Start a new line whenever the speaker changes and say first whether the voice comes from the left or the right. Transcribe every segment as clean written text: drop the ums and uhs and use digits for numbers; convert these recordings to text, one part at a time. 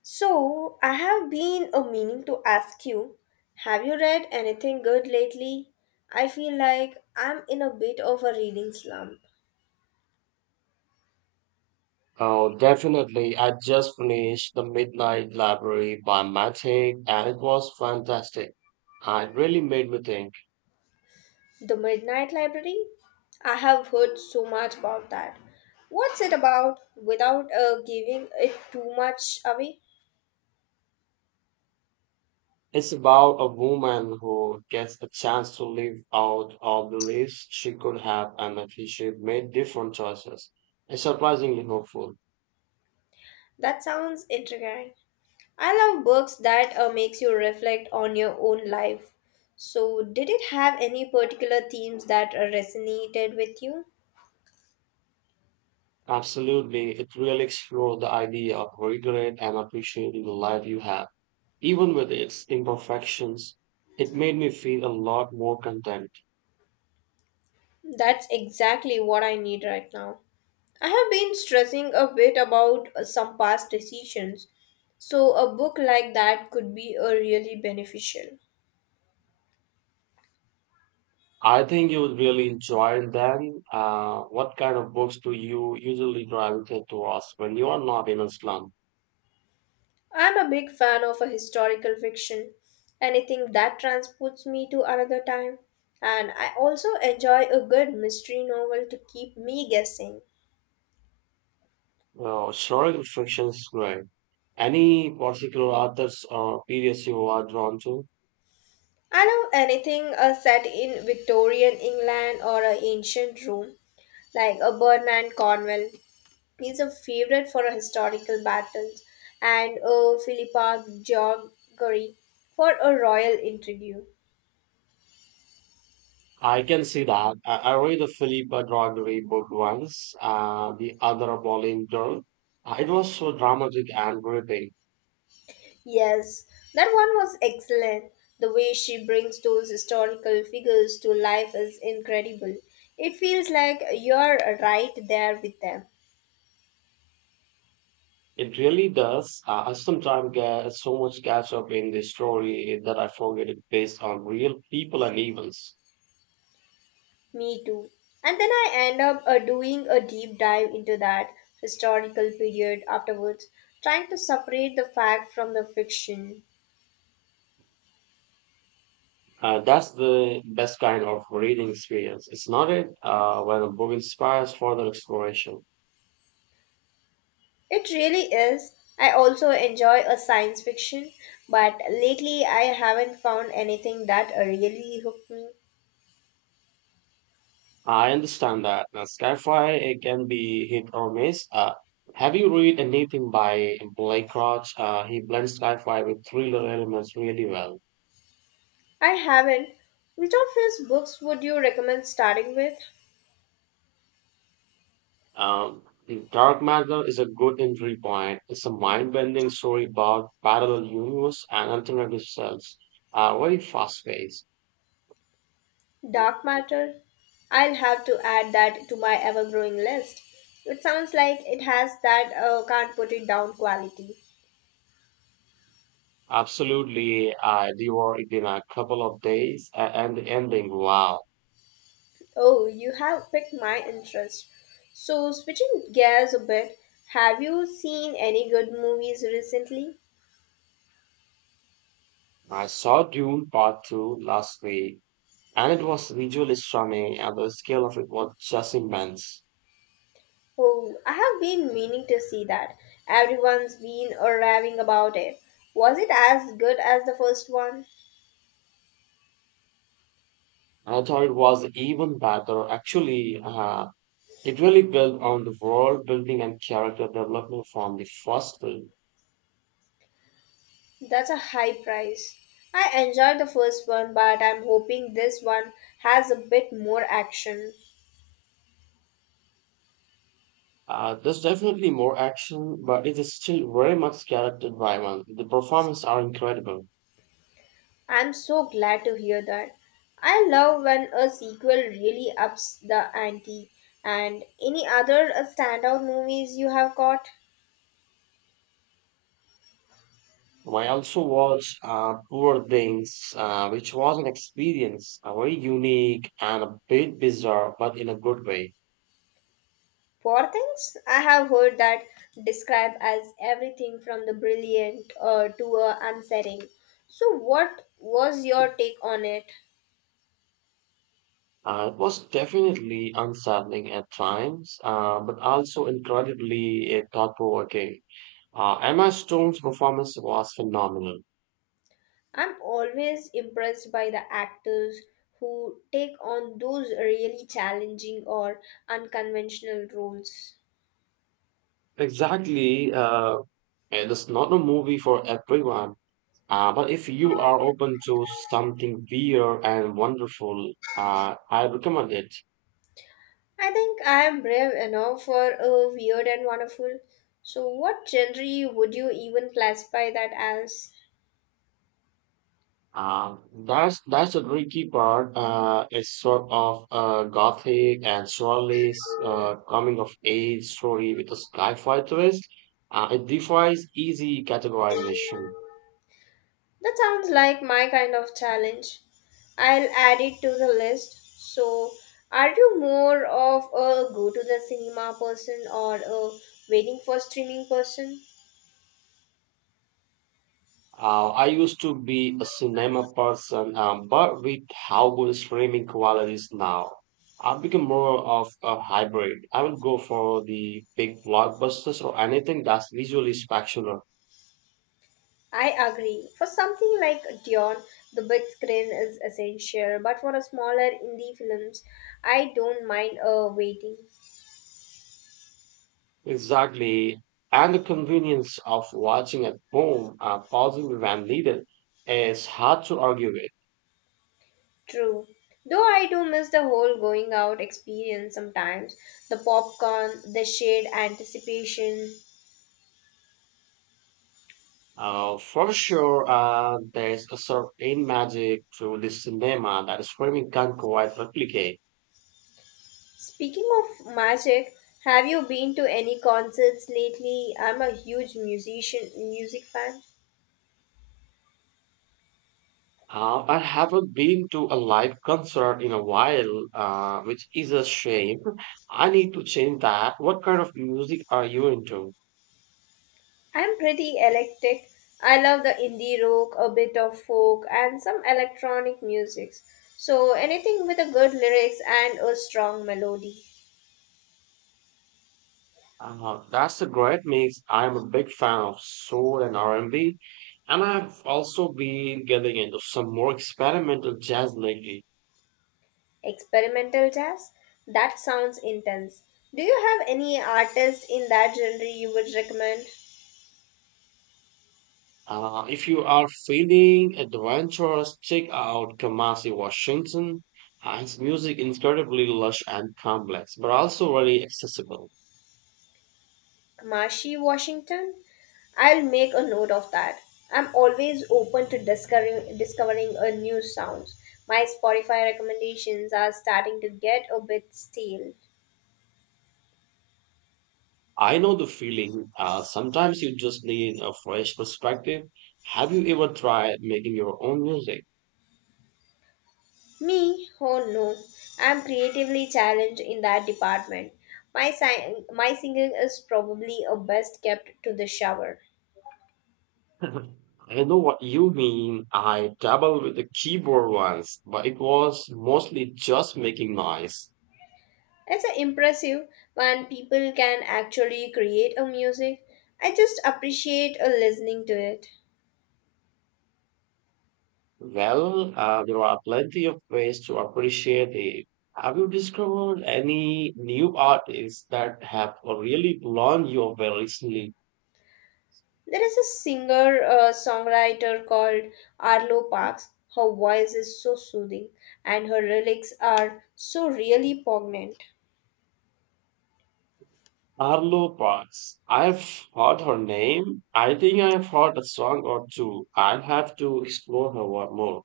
left: So, I have been a meaning to ask you, have you read anything good lately? I feel like I'm in a bit of a reading slump.
right: Oh, definitely. I just finished The Midnight Library by Matic, and it was fantastic. It really made me think.
left: The Midnight Library? I have heard so much about that. What's it about without giving it too much away?
right: It's about a woman who gets a chance to live out all the lives she could have, and if she made different choices. It's surprisingly hopeful.
left: That sounds intriguing. I love books that makes you reflect on your own life. So, did it have any particular themes that resonated with you?
right: Absolutely. It really explores the idea of regret and appreciating the life you have, even with its imperfections. It made me feel a lot more content.
left: That's exactly what I need right now. I have been stressing a bit about some past decisions, so a book like that could be really beneficial.
right: I think you would really enjoy them. What kind of books do you usually gravitate towards when you are not in a slum?
left: I'm a big fan of a historical fiction, anything that transports me to another time, and I also enjoy a good mystery novel to keep me guessing.
right: Well, historical fiction is great. Any particular authors or periods you are drawn to?
left: I love anything set in Victorian England or ancient Rome, like a Bernard Cornwell. He's a favorite for historical battles and Philippa Georgori for a royal interview.
right: I can see that. I read the Philippa Gregory book once, the other Bowling Girl. It was so dramatic and gripping.
left: Yes, that one was excellent. The way she brings those historical figures to life is incredible. It feels like you're right there with them.
right: It really does. I sometimes get so much catch up in the story that I forget it based on real people and events.
left: Me too. And then I end up doing a deep dive into that historical period afterwards, trying to separate the fact from the fiction.
right: That's the best kind of reading experience. It's not it when a book inspires further exploration.
left: It really is. I also enjoy a science fiction, but lately I haven't found anything that really hooked me.
right: I understand that. Now, sci-fi it can be hit or miss. Have you read anything by Blake Crouch? He blends sci-fi with thriller elements really well.
left: I haven't. Which of his books would you recommend starting with?
right: Um, Dark Matter is a good entry point. It's a mind-bending story about parallel universe and alternative selves. Very fast-paced. Mm.
left: Dark Matter? I'll have to add that to my ever growing list. It sounds like it has that can't put it down quality.
right: Absolutely, I devoured it in a couple of days, and the ending, wow.
left: Oh, you have piqued my interest. So, switching gears a bit, have you seen any good movies recently?
right: I saw Dune Part 2 last week, and it was visually stunning, and the scale of it was just immense.
left: Oh, I have been meaning to see that. Everyone's been raving about it. Was it as good as the first one?
right: I thought it was even better. Actually, it really built on the world building and character development from the first film.
left: That's a high price. I enjoyed the first one, but I'm hoping this one has a bit more action.
right: There's definitely more action, but it is still very much character driven. The performances are incredible.
left: I'm so glad to hear that. I love when a sequel really ups the ante. And any other standout movies you have got?
right: I also watched Poor Things, which was an experience, very unique and a bit bizarre, but in a good way.
left: Poor things? I have heard that described as everything from the brilliant to unsettling. So, what was your take on it?
right: It was definitely unsettling at times, but also incredibly thought-provoking. Emma Stone's performance was phenomenal.
left: I'm always impressed by the actors who take on those really challenging or unconventional roles.
right: Exactly, it's not a movie for everyone. But if you are open to something weird and wonderful, I recommend it.
left: I think I am brave enough for a weird and wonderful. So, what genre would you even classify that as?
right: Uh, that's the tricky part. It's sort of a gothic and surely coming of age story with a sci-fi twist. It defies easy categorization.
left: That sounds like my kind of challenge. I'll add it to the list. So, are you more of a go to the cinema person or a waiting for streaming person?
right: I used to be a cinema person, but with how good streaming quality is now, I've become more of a hybrid. I will go for the big blockbusters or anything that's visually spectacular.
left: I agree. For something like Dion, the big screen is essential, but for a smaller indie films, I don't mind a waiting.
right: Exactly. And the convenience of watching at home, pausing when needed, is hard to argue with.
left: True. Though I do miss the whole going out experience sometimes, the popcorn, the shared anticipation.
right: For sure, there's a certain magic to the cinema that streaming can't quite replicate.
left: Speaking of magic, have you been to any concerts lately? I'm a huge musician music fan.
right: I haven't been to a live concert in a while, which is a shame. I need to change that. What kind of music are you into?
left: I'm pretty eclectic. I love the indie rock, a bit of folk, and some electronic musics. So anything with a good lyrics and a strong melody.
right: That's a great mix. I'm a big fan of soul and R&B, and I've also been getting into some more experimental jazz lately.
left: Experimental jazz? That sounds intense. Do you have any artist in that genre you would recommend?
right: If you are feeling adventurous, check out Kamasi Washington. His music incredibly lush and complex, but also very accessible.
left: Marshy, Washington. I'll make a note of that. I'm always open to discovering a new sounds. My Spotify recommendations are starting to get a bit stale.
right: I know the feeling. Sometimes you just need a fresh perspective. Have you ever tried making your own music?
left: Me? Oh no. I'm creatively challenged in that department. My singing is probably a best kept to the shower.
right: I know what you mean. I dabbled with the keyboard once, but it was mostly just making noise.
left: It's a impressive when people can actually create a music. I just appreciate a listening to it.
right: Well, there are plenty of ways to appreciate it. Have you discovered any new artists that have really blown you away recently?
left: There is a singer songwriter called Arlo Parks. Her voice is so soothing, and her lyrics are so really poignant.
right: Arlo Parks. I've heard her name. I think I've heard a song or two. I'll have to explore her one more.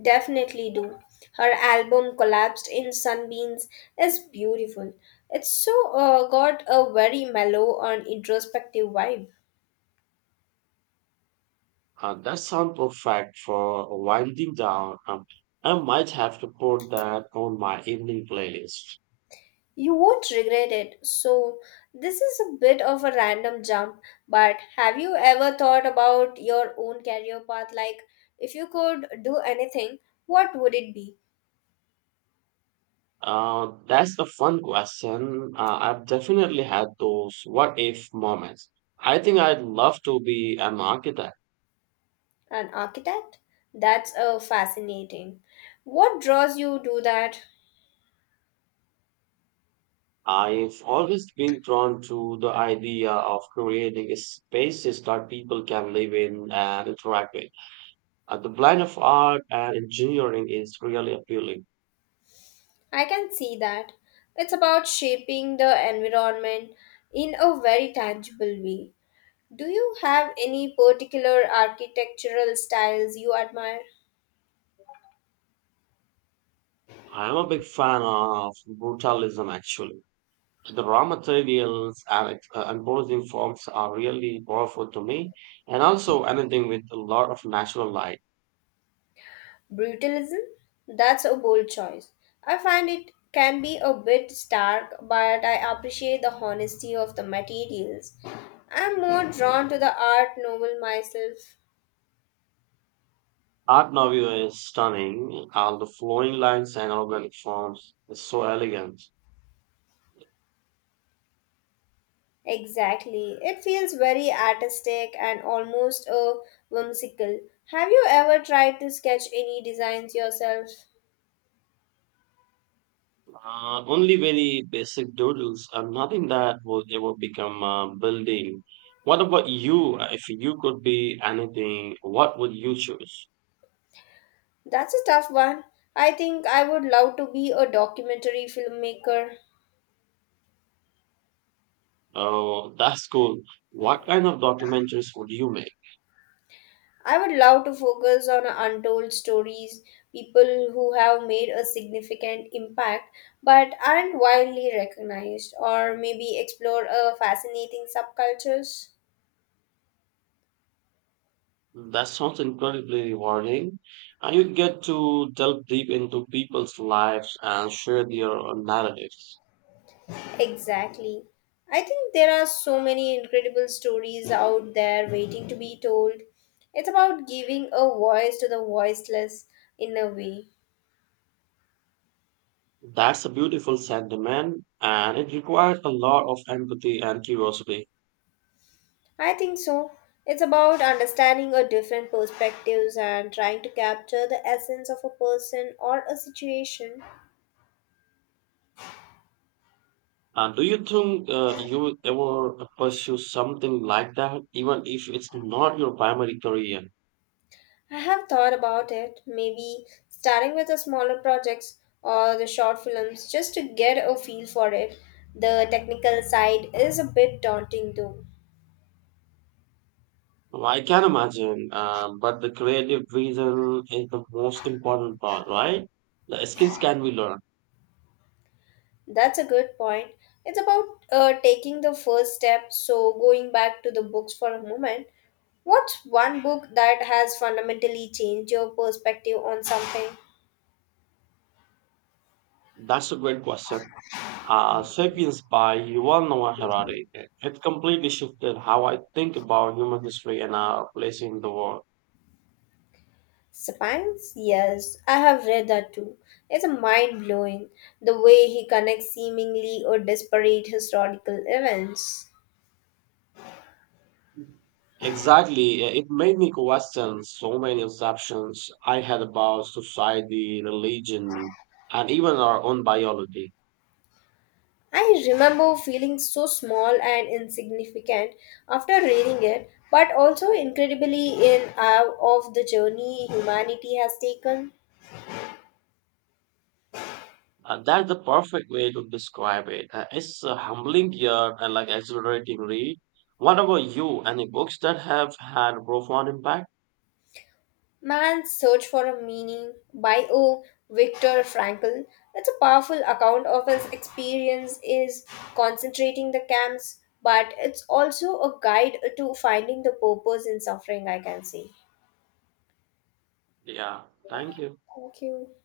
left: Definitely do. Her album Collapsed in Sunbeams is beautiful. It's so got a very mellow and introspective vibe.
right: That sounds perfect for winding down. I might have to put that on my evening playlist.
left: You won't regret it. So, this is a bit of a random jump, but have you ever thought about your own career path? Like, if you could do anything, what would it be?
right: That's a fun question. I've definitely had those what if moments. I think I'd love to be an architect.
left: An architect? That's fascinating. What draws you to that?
right: I've always been drawn to the idea of creating spaces that people can live in and interact with. The blend of art and engineering is really appealing.
left: I can see that. It's about shaping the environment in a very tangible way. Do you have any particular architectural styles you admire?
right: I'm a big fan of brutalism, actually. The raw materials and imposing forms are really powerful to me, and also anything with a lot of natural light.
left: Brutalism? That's a bold choice. I find it can be a bit stark, but I appreciate the honesty of the materials. I'm more drawn to the art novel myself.
right: Art Nouveau is stunning, and the flowing lines and organic forms is so elegant.
left: Exactly. It feels very artistic and almost a whimsical. Have you ever tried to sketch any designs yourself?
right: Only very basic doodles and nothing that would ever become a building. What about you? If you could be anything, what would you choose?
left: That's a tough one. I think I would love to be a documentary filmmaker.
right: Oh, that's cool. What kind of documentaries would you make?
left: I would love to focus on untold stories, people who have made a significant impact but aren't widely recognized, or maybe explore a fascinating subcultures.
right: That sounds incredibly rewarding. And you get to delve deep into people's lives and share their narratives.
left: Exactly. I think there are so many incredible stories out there waiting to be told. It's about giving a voice to the voiceless in a way.
right: That's a beautiful sentiment, and it requires a lot of empathy and curiosity.
left: I think so. It's about understanding a different perspectives and trying to capture the essence of a person or a situation.
right: Do you think you ever pursue something like that, even if it's not your primary career?
left: I have thought about it, maybe starting with the smaller projects or the short films just to get a feel for it. The technical side is a bit daunting though.
right: Well, I can imagine, but the creative reason is the most important part, right? The skills can be learned.
left: That's a good point. It's about taking the first step. So, going back to the books for a moment, what's one book that has fundamentally changed your perspective on something?
right: That's a great question. Sapiens by Yuval Noah Harari. It completely shifted how I think about human history and our place in the world.
left: Sapiens? Yes, I have read that too. It's mind blowing the way he connects seemingly or disparate historical events.
right: Exactly. It made me question so many assumptions I had about society, religion, and even our own biology.
left: I remember feeling so small and insignificant after reading it, but also incredibly in awe of the journey humanity has taken.
right: That's the perfect way to describe it. It's a humbling yet and like exhilarating read. What about you? Any books that have had profound impact?
left: Man's Search for a Meaning by O. Viktor Frankl. It's a powerful account of his experience is concentrating the camps, but it's also a guide to finding the purpose in suffering, I can say.
right: Yeah. Thank you.
left: Thank you.